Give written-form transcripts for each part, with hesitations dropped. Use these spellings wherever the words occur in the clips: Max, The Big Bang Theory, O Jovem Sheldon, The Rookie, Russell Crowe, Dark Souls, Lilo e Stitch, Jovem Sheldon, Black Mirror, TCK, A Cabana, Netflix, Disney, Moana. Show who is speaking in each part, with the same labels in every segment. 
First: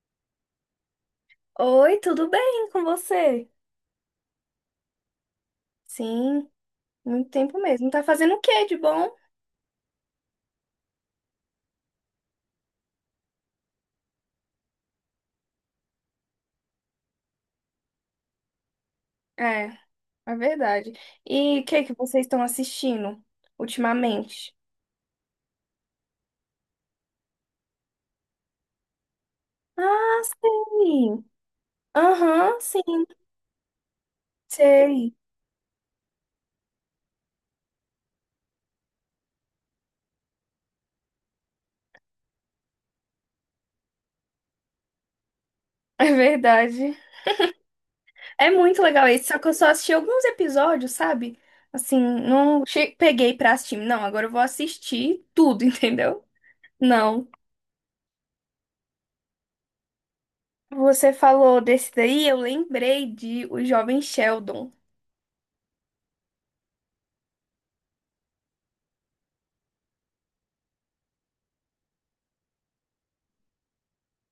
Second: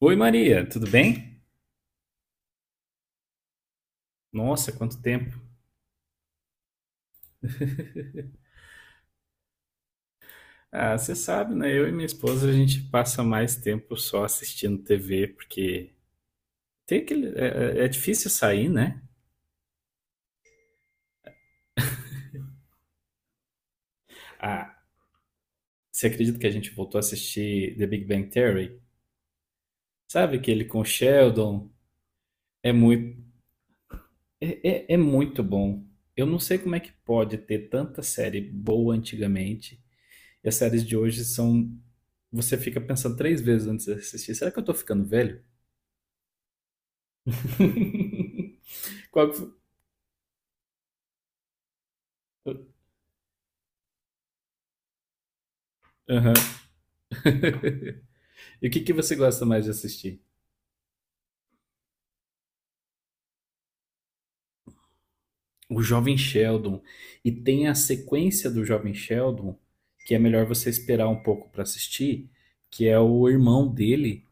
Speaker 1: Oi Maria, tudo bem?
Speaker 2: Oi, tudo bem com você?
Speaker 1: Nossa, quanto tempo.
Speaker 2: Sim, muito tempo mesmo. Tá fazendo o que de bom?
Speaker 1: Ah, você sabe, né? Eu e minha esposa a gente passa mais tempo só assistindo TV, porque tem aquele, é difícil sair, né?
Speaker 2: É, é verdade. E o que que vocês estão assistindo ultimamente?
Speaker 1: Ah, você acredita que a gente voltou a assistir The Big Bang Theory?
Speaker 2: Ah,
Speaker 1: Sabe aquele com o
Speaker 2: sei.
Speaker 1: Sheldon?
Speaker 2: Aham,
Speaker 1: É
Speaker 2: sim,
Speaker 1: muito, é
Speaker 2: sei.
Speaker 1: muito bom. Eu não sei como é que pode ter tanta série boa antigamente e as séries de hoje são. Você fica pensando três vezes antes de assistir. Será que eu tô ficando velho?
Speaker 2: É verdade. É muito legal esse,
Speaker 1: Qual
Speaker 2: só que eu
Speaker 1: que
Speaker 2: só assisti alguns episódios, sabe? Assim,
Speaker 1: foi?
Speaker 2: não che- peguei pra assistir. Não, agora eu vou assistir tudo, entendeu?
Speaker 1: Aham.
Speaker 2: Não.
Speaker 1: E o que que você gosta mais de assistir?
Speaker 2: Você falou desse daí, eu lembrei de O Jovem Sheldon.
Speaker 1: O Jovem Sheldon. E tem a sequência do Jovem Sheldon, que é melhor você esperar um pouco pra assistir, que é o irmão dele,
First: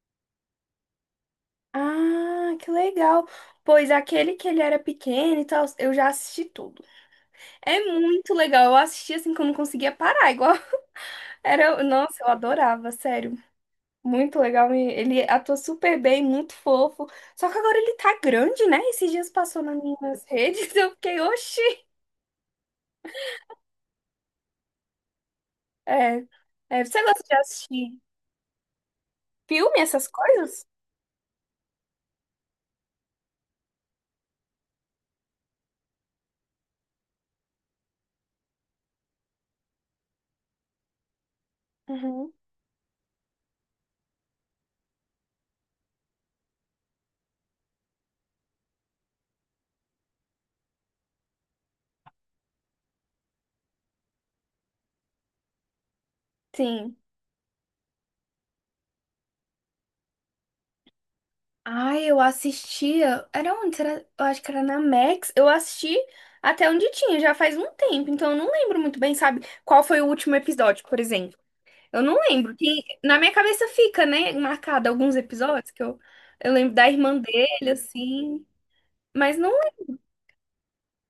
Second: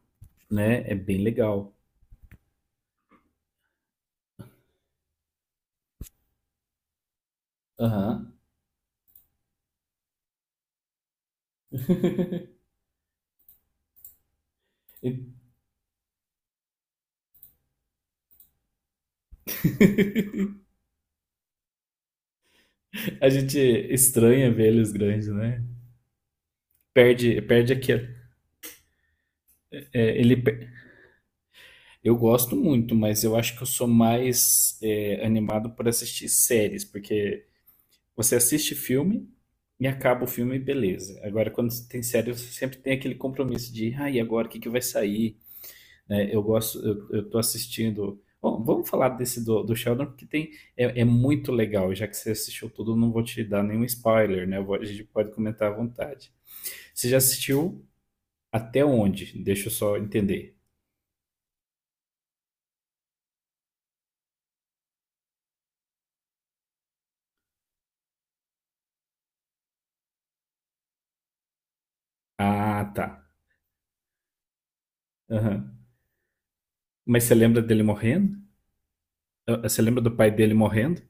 Speaker 1: né? É bem legal.
Speaker 2: Ah, que legal. Pois aquele que ele era pequeno e tal, eu já assisti tudo. É muito
Speaker 1: Aham.
Speaker 2: legal. Eu assisti assim que eu não conseguia parar, igual era, nossa, eu adorava, sério. Muito legal, e ele
Speaker 1: E-
Speaker 2: atua super bem, muito fofo. Só que agora ele tá grande, né? Esses dias passou nas minhas redes, eu fiquei, oxi.
Speaker 1: A gente estranha ver eles grandes, né?
Speaker 2: É, é, você gosta de
Speaker 1: Perde, perde aqui.
Speaker 2: assistir filme, essas
Speaker 1: é, ele,
Speaker 2: coisas?
Speaker 1: per- eu gosto muito, mas eu acho que eu sou mais animado por assistir séries, porque você assiste filme e acaba o filme, beleza. Agora, quando tem
Speaker 2: Uhum.
Speaker 1: série, você sempre tem aquele compromisso de, ah, e agora o que que vai sair? Né? Eu gosto, eu tô assistindo. Bom, vamos falar desse do Sheldon, porque tem, é muito legal. Já que você assistiu tudo, eu não vou te dar nenhum spoiler, né? A gente pode comentar à vontade.
Speaker 2: Sim.
Speaker 1: Você já assistiu até onde? Deixa eu só entender.
Speaker 2: Ai, eu assistia. Era onde? Será? Eu acho que era na Max. Eu assisti até onde tinha, já faz um tempo. Então eu não lembro muito bem, sabe? Qual foi o último episódio, por exemplo. Eu não lembro. Que
Speaker 1: Ah, tá.
Speaker 2: na minha cabeça fica, né? Marcado alguns episódios
Speaker 1: Aham.
Speaker 2: que eu lembro da irmã
Speaker 1: Mas você lembra
Speaker 2: dele,
Speaker 1: dele morrendo?
Speaker 2: assim. Mas não
Speaker 1: Ah, você
Speaker 2: lembro.
Speaker 1: lembra do pai dele morrendo?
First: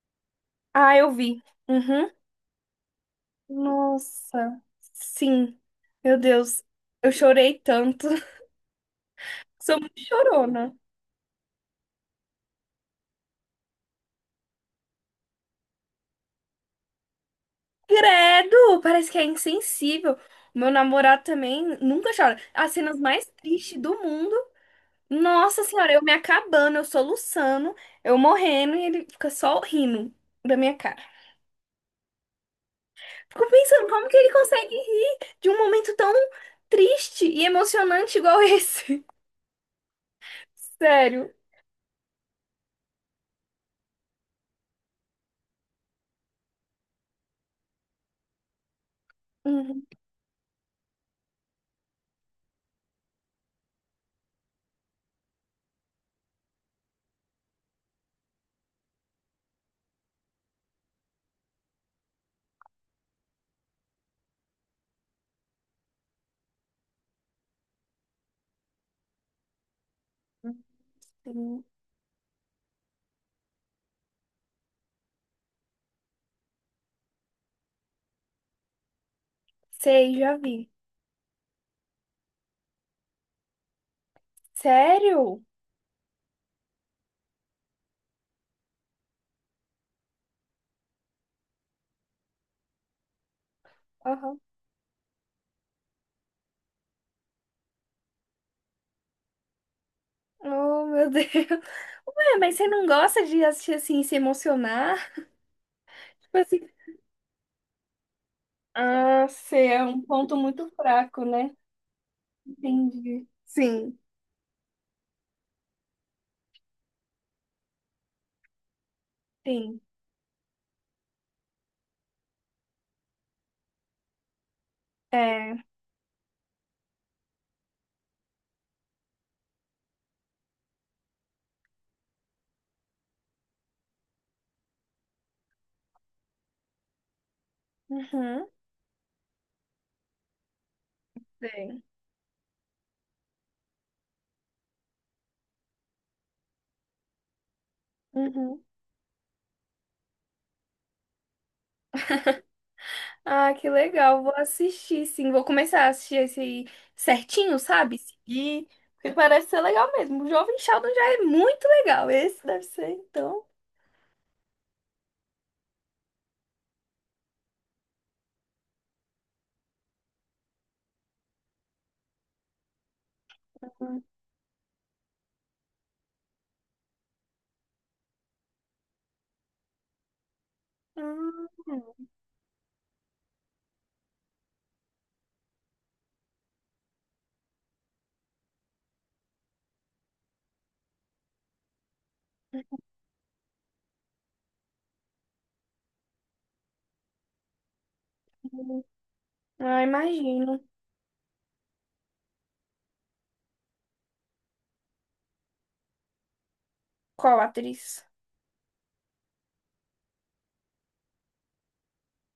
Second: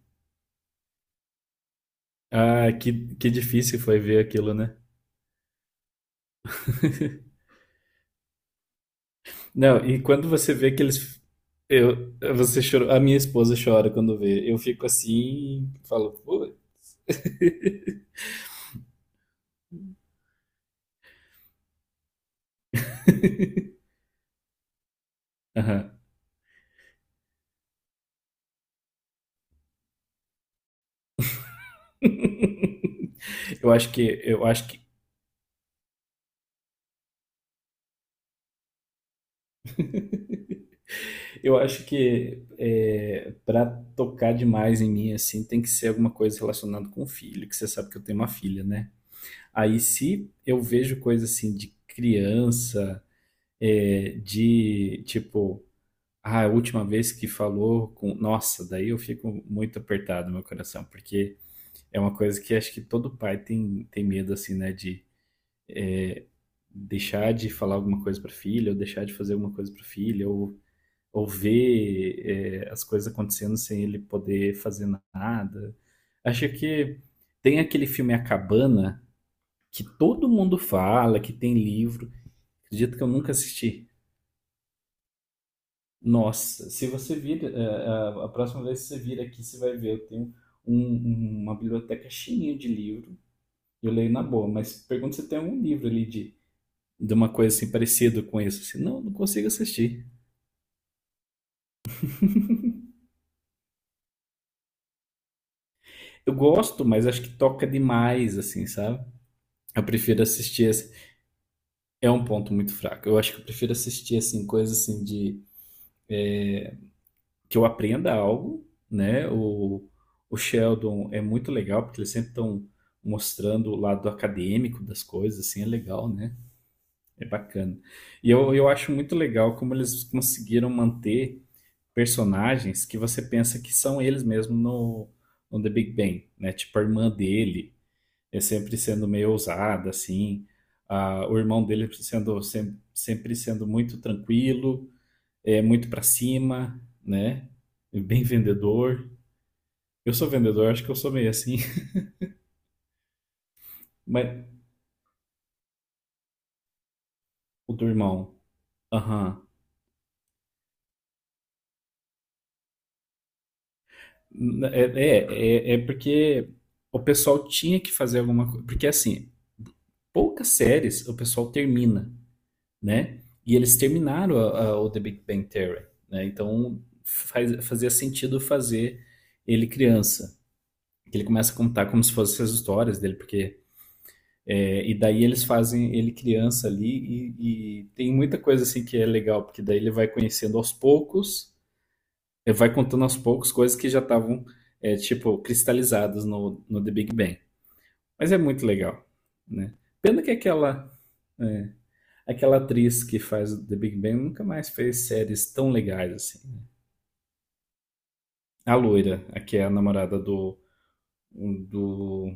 Speaker 2: Ah, eu vi. Uhum.
Speaker 1: Ah, que difícil foi ver aquilo,
Speaker 2: Nossa.
Speaker 1: né?
Speaker 2: Sim. Meu Deus. Eu chorei tanto. Sou
Speaker 1: Não,
Speaker 2: muito
Speaker 1: e quando você vê
Speaker 2: chorona.
Speaker 1: que eles. Eu, você chorou, a minha esposa chora quando vê. Eu fico assim, falo, pô.
Speaker 2: Credo, parece que é insensível. O Meu namorado também nunca chora. As cenas mais tristes do mundo. Nossa
Speaker 1: Aham.
Speaker 2: senhora, eu me acabando, eu soluçando, eu morrendo e ele fica só rindo da minha cara. Fico
Speaker 1: Eu
Speaker 2: pensando
Speaker 1: acho
Speaker 2: como que
Speaker 1: que,
Speaker 2: ele
Speaker 1: eu acho
Speaker 2: consegue
Speaker 1: que,
Speaker 2: rir de um momento tão triste e emocionante igual esse. Sério.
Speaker 1: eu acho que para tocar demais em mim assim, tem que ser alguma coisa relacionada com o filho, que você sabe que eu tenho uma filha, né? Aí
Speaker 2: Uhum.
Speaker 1: se eu vejo coisa assim de criança, é, de tipo, ah, a última vez que falou com, nossa, daí eu fico muito apertado no meu coração, porque é uma coisa que acho que todo pai tem, tem medo, assim, né? De deixar de falar alguma coisa para filha, ou deixar de fazer alguma coisa para filha, ou
Speaker 2: Uhum.
Speaker 1: ver as coisas acontecendo sem ele poder fazer nada. Acho que tem aquele filme A Cabana, que
Speaker 2: Sei,
Speaker 1: todo
Speaker 2: já
Speaker 1: mundo
Speaker 2: vi.
Speaker 1: fala, que tem livro. Acredito que eu nunca assisti.
Speaker 2: Sério?
Speaker 1: Nossa, se você vir, a próxima vez que você vir aqui, você vai ver. Eu tenho um- uma biblioteca cheinha de livro. Eu leio na
Speaker 2: Aham.
Speaker 1: boa, mas pergunta se tem algum livro ali de uma coisa assim parecida com isso. Assim, não consigo assistir.
Speaker 2: Oh, meu Deus. Ué, mas você não gosta de assistir assim e se emocionar?
Speaker 1: Eu
Speaker 2: Tipo assim,
Speaker 1: gosto, mas acho que toca demais, assim, sabe?
Speaker 2: ah, sei, é
Speaker 1: Eu
Speaker 2: um
Speaker 1: prefiro
Speaker 2: ponto muito
Speaker 1: assistir. Assim,
Speaker 2: fraco, né?
Speaker 1: é um ponto muito fraco. Eu
Speaker 2: Entendi.
Speaker 1: acho que eu prefiro
Speaker 2: Sim,
Speaker 1: assistir assim coisas assim de que eu aprenda algo, né?
Speaker 2: sim.
Speaker 1: O Sheldon é muito legal porque eles sempre estão mostrando o lado acadêmico das coisas, assim
Speaker 2: É.
Speaker 1: é legal, né? É bacana. E eu acho muito legal como eles conseguiram manter personagens que você pensa que são eles mesmo no The Big Bang, né? Tipo a irmã dele, é
Speaker 2: Uhum,
Speaker 1: sempre sendo meio ousada, assim. Ah, o irmão
Speaker 2: sei.
Speaker 1: dele sendo sempre sendo muito tranquilo, é muito pra cima, né? E bem
Speaker 2: Uhum.
Speaker 1: vendedor. Eu sou vendedor, acho que eu sou meio assim.
Speaker 2: Ah, que legal.
Speaker 1: Mas
Speaker 2: Vou assistir, sim. Vou começar a assistir esse aí certinho,
Speaker 1: o do
Speaker 2: sabe?
Speaker 1: irmão,
Speaker 2: Seguir. Porque
Speaker 1: aham.
Speaker 2: parece ser legal mesmo. O Jovem Sheldon já é muito legal. Esse deve ser, então.
Speaker 1: É, é porque o pessoal tinha que fazer alguma coisa. Porque assim, poucas séries o pessoal termina. Né? E eles
Speaker 2: Hum.
Speaker 1: terminaram o The Big Bang Theory, né? Então fazia sentido fazer ele criança. Ele começa a contar como se fossem as histórias dele, porque é, e daí eles fazem ele criança ali e tem muita coisa assim que é legal, porque daí ele vai conhecendo aos poucos, ele vai contando aos poucos coisas que já estavam tipo cristalizadas no The Big Bang. Mas é muito legal, né?
Speaker 2: Ah,
Speaker 1: Pena que
Speaker 2: imagino.
Speaker 1: aquela é, aquela atriz que faz The Big Bang nunca mais fez séries tão legais assim.
Speaker 2: Qual atriz?
Speaker 1: A loira, a que é a namorada um, do,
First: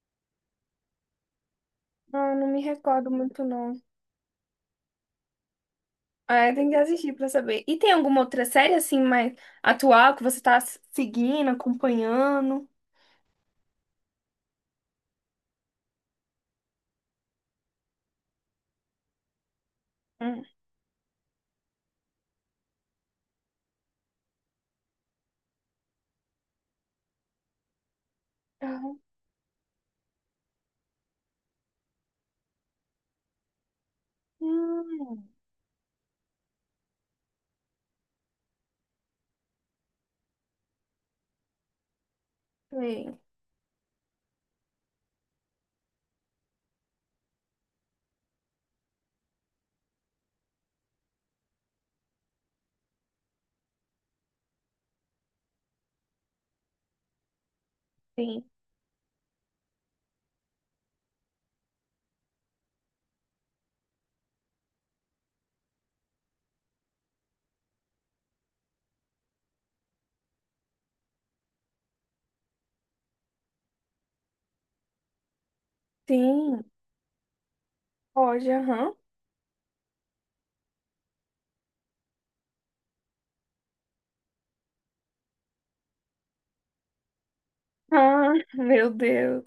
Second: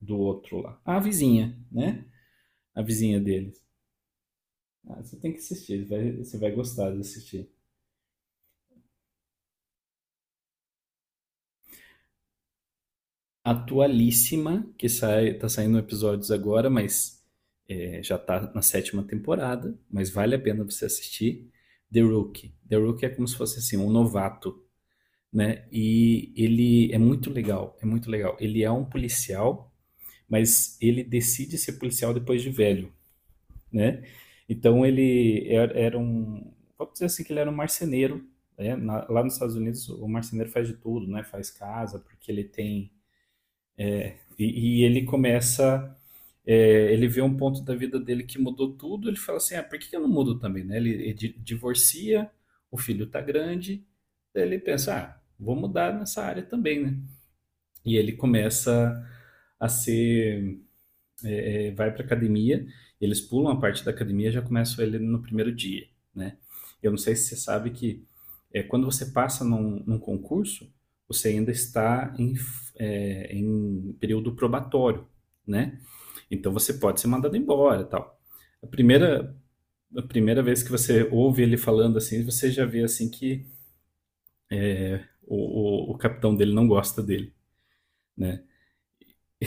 Speaker 1: do outro lá. A vizinha, né?
Speaker 2: Ah, não me
Speaker 1: A
Speaker 2: recordo
Speaker 1: vizinha
Speaker 2: muito,
Speaker 1: deles.
Speaker 2: não.
Speaker 1: Ah, você tem que assistir, você vai
Speaker 2: Ah, tem que
Speaker 1: gostar de
Speaker 2: assistir pra
Speaker 1: assistir.
Speaker 2: saber. E tem alguma outra série assim mais atual que você tá seguindo, acompanhando?
Speaker 1: Atualíssima, que sai, tá saindo episódios agora, mas é, já tá na sétima temporada, mas vale a
Speaker 2: Hum.
Speaker 1: pena você assistir. The Rookie. The Rookie é como se fosse assim, um novato, né? E ele é muito legal, é muito legal. Ele é um
Speaker 2: Ah,
Speaker 1: policial mas ele decide ser policial depois de velho, né? Então
Speaker 2: hum.
Speaker 1: era um, vamos dizer assim que ele era um marceneiro, né? Na- lá nos Estados Unidos o marceneiro faz de tudo, né? Faz casa porque ele tem
Speaker 2: Tem,
Speaker 1: e ele começa é, ele vê um ponto da vida dele que mudou tudo, ele fala assim, ah, por que que eu não mudo também, né? Divorcia, o filho tá grande, daí ele pensa, ah, vou mudar nessa área também, né? E ele
Speaker 2: sim,
Speaker 1: começa a ser vai para academia, eles pulam a parte da academia e já começam ele no primeiro dia, né? Eu não sei se você sabe que é, quando você passa num concurso, você ainda está em, é, em período probatório, né? Então
Speaker 2: tem.
Speaker 1: você pode ser mandado embora, e tal.
Speaker 2: Pode,
Speaker 1: A
Speaker 2: aham.
Speaker 1: primeira a primeira vez que você ouve ele falando assim, você já vê assim que o capitão dele não gosta dele,
Speaker 2: Ah,
Speaker 1: né?
Speaker 2: meu Deus.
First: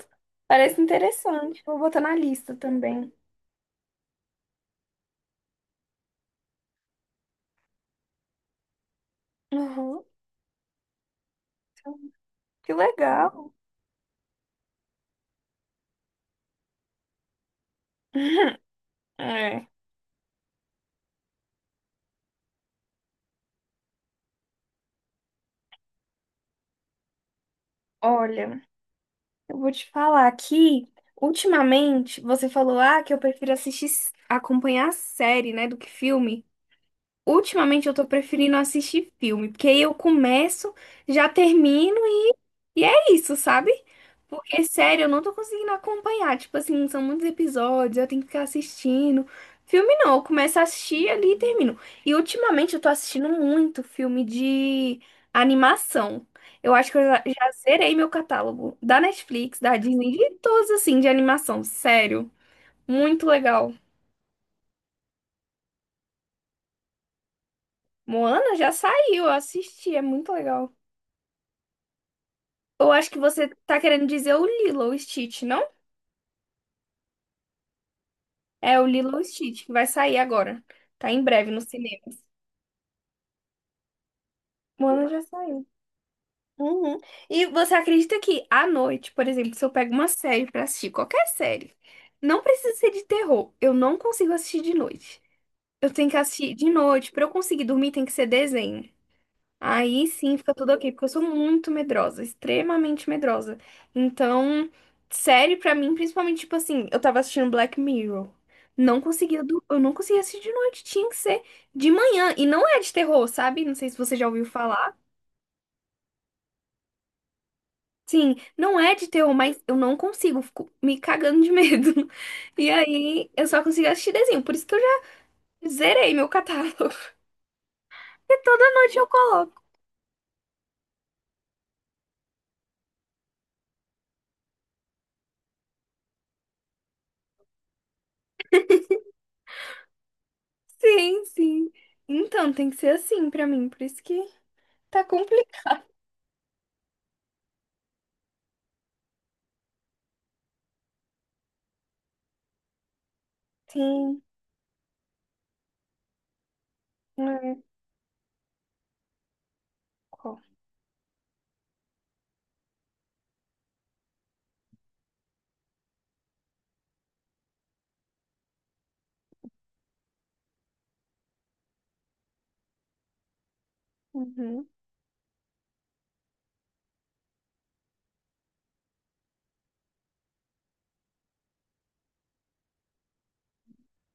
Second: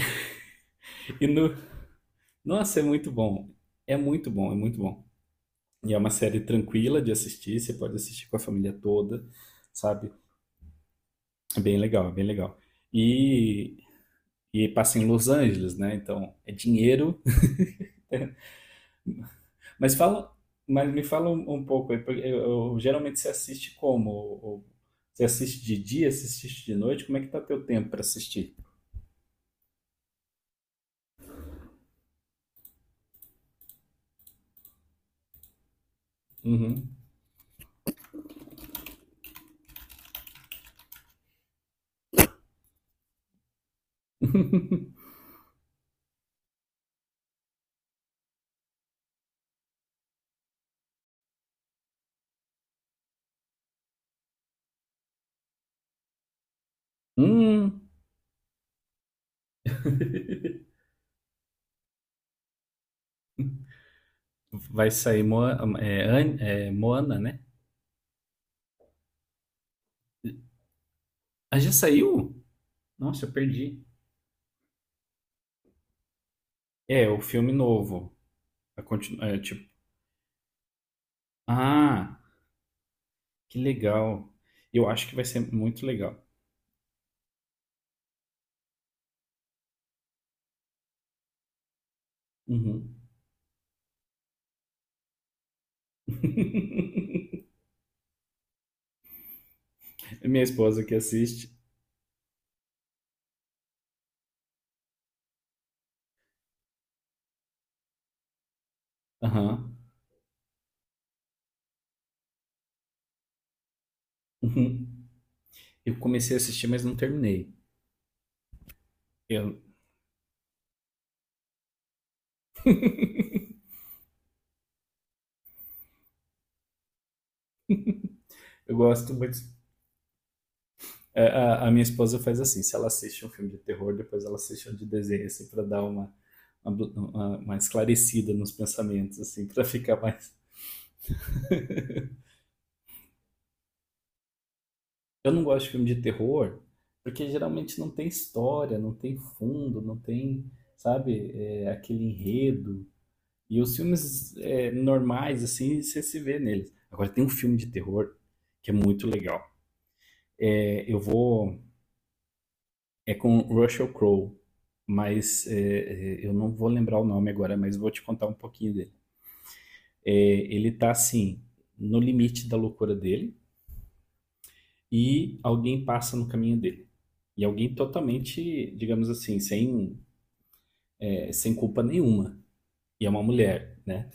Speaker 2: Parece
Speaker 1: E no,
Speaker 2: interessante. Vou botar na lista
Speaker 1: nossa, é muito
Speaker 2: também.
Speaker 1: bom, é muito bom, é muito bom. E é uma série tranquila de assistir, você pode assistir com a família toda,
Speaker 2: Aham.
Speaker 1: sabe? É bem legal, é bem legal.
Speaker 2: Que legal.
Speaker 1: E, e passa em Los Angeles, né? Então é dinheiro.
Speaker 2: É.
Speaker 1: Mas fala, mas me fala um, um pouco, aí, porque eu, geralmente você assiste como? Ou Você assiste de dia, você assiste de noite? Como é que tá teu tempo para assistir?
Speaker 2: Olha, eu vou te falar aqui. Ultimamente, você falou, ah, que eu prefiro assistir, acompanhar série, né, do que filme.
Speaker 1: Uhum.
Speaker 2: Ultimamente eu tô preferindo assistir filme, porque aí eu começo, já termino e é isso, sabe? Porque, sério, eu não tô conseguindo acompanhar. Tipo assim, são muitos episódios, eu tenho que ficar assistindo. Filme não, eu começo a assistir ali e termino. E ultimamente eu tô assistindo muito filme de animação. Eu acho que eu já
Speaker 1: Hum,
Speaker 2: zerei meu catálogo da Netflix, da Disney, de todos assim, de animação. Sério, muito legal.
Speaker 1: vai sair Moana, né?
Speaker 2: Moana já saiu, eu assisti, é muito legal.
Speaker 1: Ah, já saiu?
Speaker 2: Eu acho que
Speaker 1: Nossa, eu
Speaker 2: você tá
Speaker 1: perdi.
Speaker 2: querendo dizer o Lilo e Stitch, não?
Speaker 1: É, o filme novo.
Speaker 2: É
Speaker 1: A
Speaker 2: o Lilo
Speaker 1: continu-
Speaker 2: e
Speaker 1: é,
Speaker 2: Stitch,
Speaker 1: tipo
Speaker 2: que vai sair agora. Tá em breve nos
Speaker 1: Ah,
Speaker 2: cinemas.
Speaker 1: que legal. Eu
Speaker 2: Moana
Speaker 1: acho que
Speaker 2: já
Speaker 1: vai ser
Speaker 2: saiu.
Speaker 1: muito legal.
Speaker 2: Uhum. E você acredita que à noite, por exemplo, se eu pego uma série pra assistir, qualquer série, não precisa ser
Speaker 1: Uhum.
Speaker 2: de terror. Eu não consigo assistir de noite. Eu tenho que assistir de noite. Pra eu conseguir dormir, tem que ser desenho. Aí sim
Speaker 1: Minha
Speaker 2: fica tudo
Speaker 1: esposa
Speaker 2: ok,
Speaker 1: que
Speaker 2: porque eu sou
Speaker 1: assiste.
Speaker 2: muito medrosa, extremamente medrosa. Então, série pra mim, principalmente, tipo assim, eu tava assistindo Black Mirror. Não conseguia,
Speaker 1: Aham.
Speaker 2: eu não conseguia assistir de noite, tinha que ser de manhã. E não é de terror, sabe? Não sei se você já ouviu
Speaker 1: Uhum.
Speaker 2: falar.
Speaker 1: Eu comecei a assistir, mas não terminei.
Speaker 2: Sim, não é de terror, mas
Speaker 1: Eu,
Speaker 2: eu não consigo, fico me cagando de medo. E aí, eu só consigo assistir desenho, por isso que eu já zerei meu catálogo. E toda
Speaker 1: eu
Speaker 2: noite eu
Speaker 1: gosto muito.
Speaker 2: coloco.
Speaker 1: A minha esposa faz assim: se ela assiste um filme de terror, depois ela assiste um de desenho, assim, pra dar uma, uma esclarecida nos pensamentos, assim, pra ficar mais.
Speaker 2: Sim, sim. Então, tem que ser assim pra mim, por isso que tá
Speaker 1: Eu não
Speaker 2: complicado.
Speaker 1: gosto de filme de terror, porque geralmente não tem história, não tem fundo, não tem, sabe, é, aquele enredo. E os
Speaker 2: Sim,
Speaker 1: filmes normais, assim, você se vê neles. Agora tem um
Speaker 2: é.
Speaker 1: filme de terror que é muito legal.
Speaker 2: Ó,
Speaker 1: É, eu vou. É com Russell Crowe, mas eu não vou lembrar o nome agora, mas vou te contar um pouquinho dele. É, ele tá assim, no limite da loucura dele,
Speaker 2: uhum.
Speaker 1: e alguém passa no caminho dele. E alguém totalmente, digamos assim, sem culpa nenhuma. E é uma mulher, né?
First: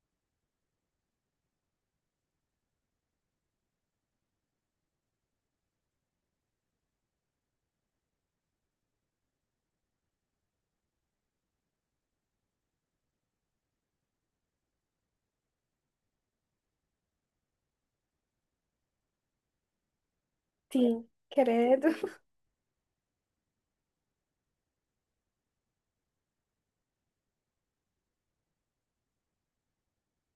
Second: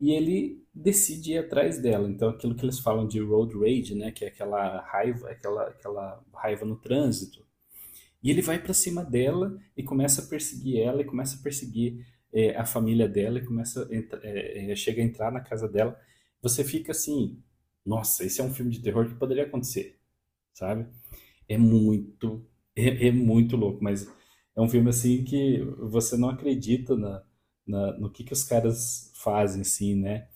Speaker 1: E ele decide ir atrás dela. Então, aquilo que eles falam de road rage, né, que é aquela raiva, aquela raiva no trânsito. E ele vai para cima dela e começa a perseguir ela, e começa a perseguir a família dela, e começa a chega a entrar na casa dela. Você fica assim, nossa, esse é um filme de terror que poderia acontecer, sabe?
Speaker 2: Sim,
Speaker 1: É
Speaker 2: credo.
Speaker 1: muito, é muito louco, mas é um filme assim que você não acredita no que os caras fazem, assim, né?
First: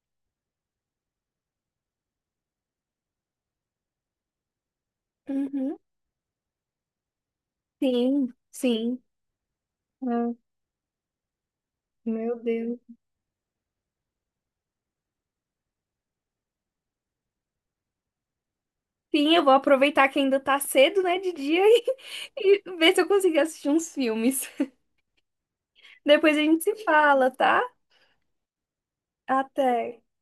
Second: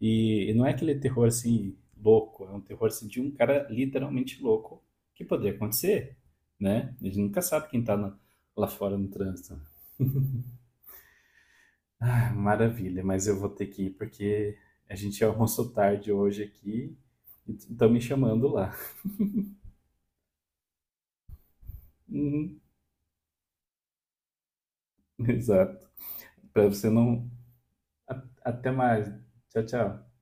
Speaker 1: E não é aquele terror assim louco, é um terror assim, de um cara literalmente louco que poderia
Speaker 2: Uhum.
Speaker 1: acontecer, né? A gente nunca sabe quem
Speaker 2: Sim,
Speaker 1: lá fora
Speaker 2: sim.
Speaker 1: no trânsito.
Speaker 2: Ah,
Speaker 1: Ah,
Speaker 2: meu Deus.
Speaker 1: maravilha, mas eu vou ter que ir porque a gente almoçou tarde hoje aqui e estão me chamando lá.
Speaker 2: Sim, eu vou aproveitar que ainda tá cedo, né, de dia e,
Speaker 1: Uhum,
Speaker 2: e ver se eu consigo assistir uns filmes.
Speaker 1: exato.
Speaker 2: Depois a gente
Speaker 1: Para
Speaker 2: se
Speaker 1: você
Speaker 2: fala,
Speaker 1: não.
Speaker 2: tá?
Speaker 1: Até mais. Tchau,
Speaker 2: Até.
Speaker 1: tchau.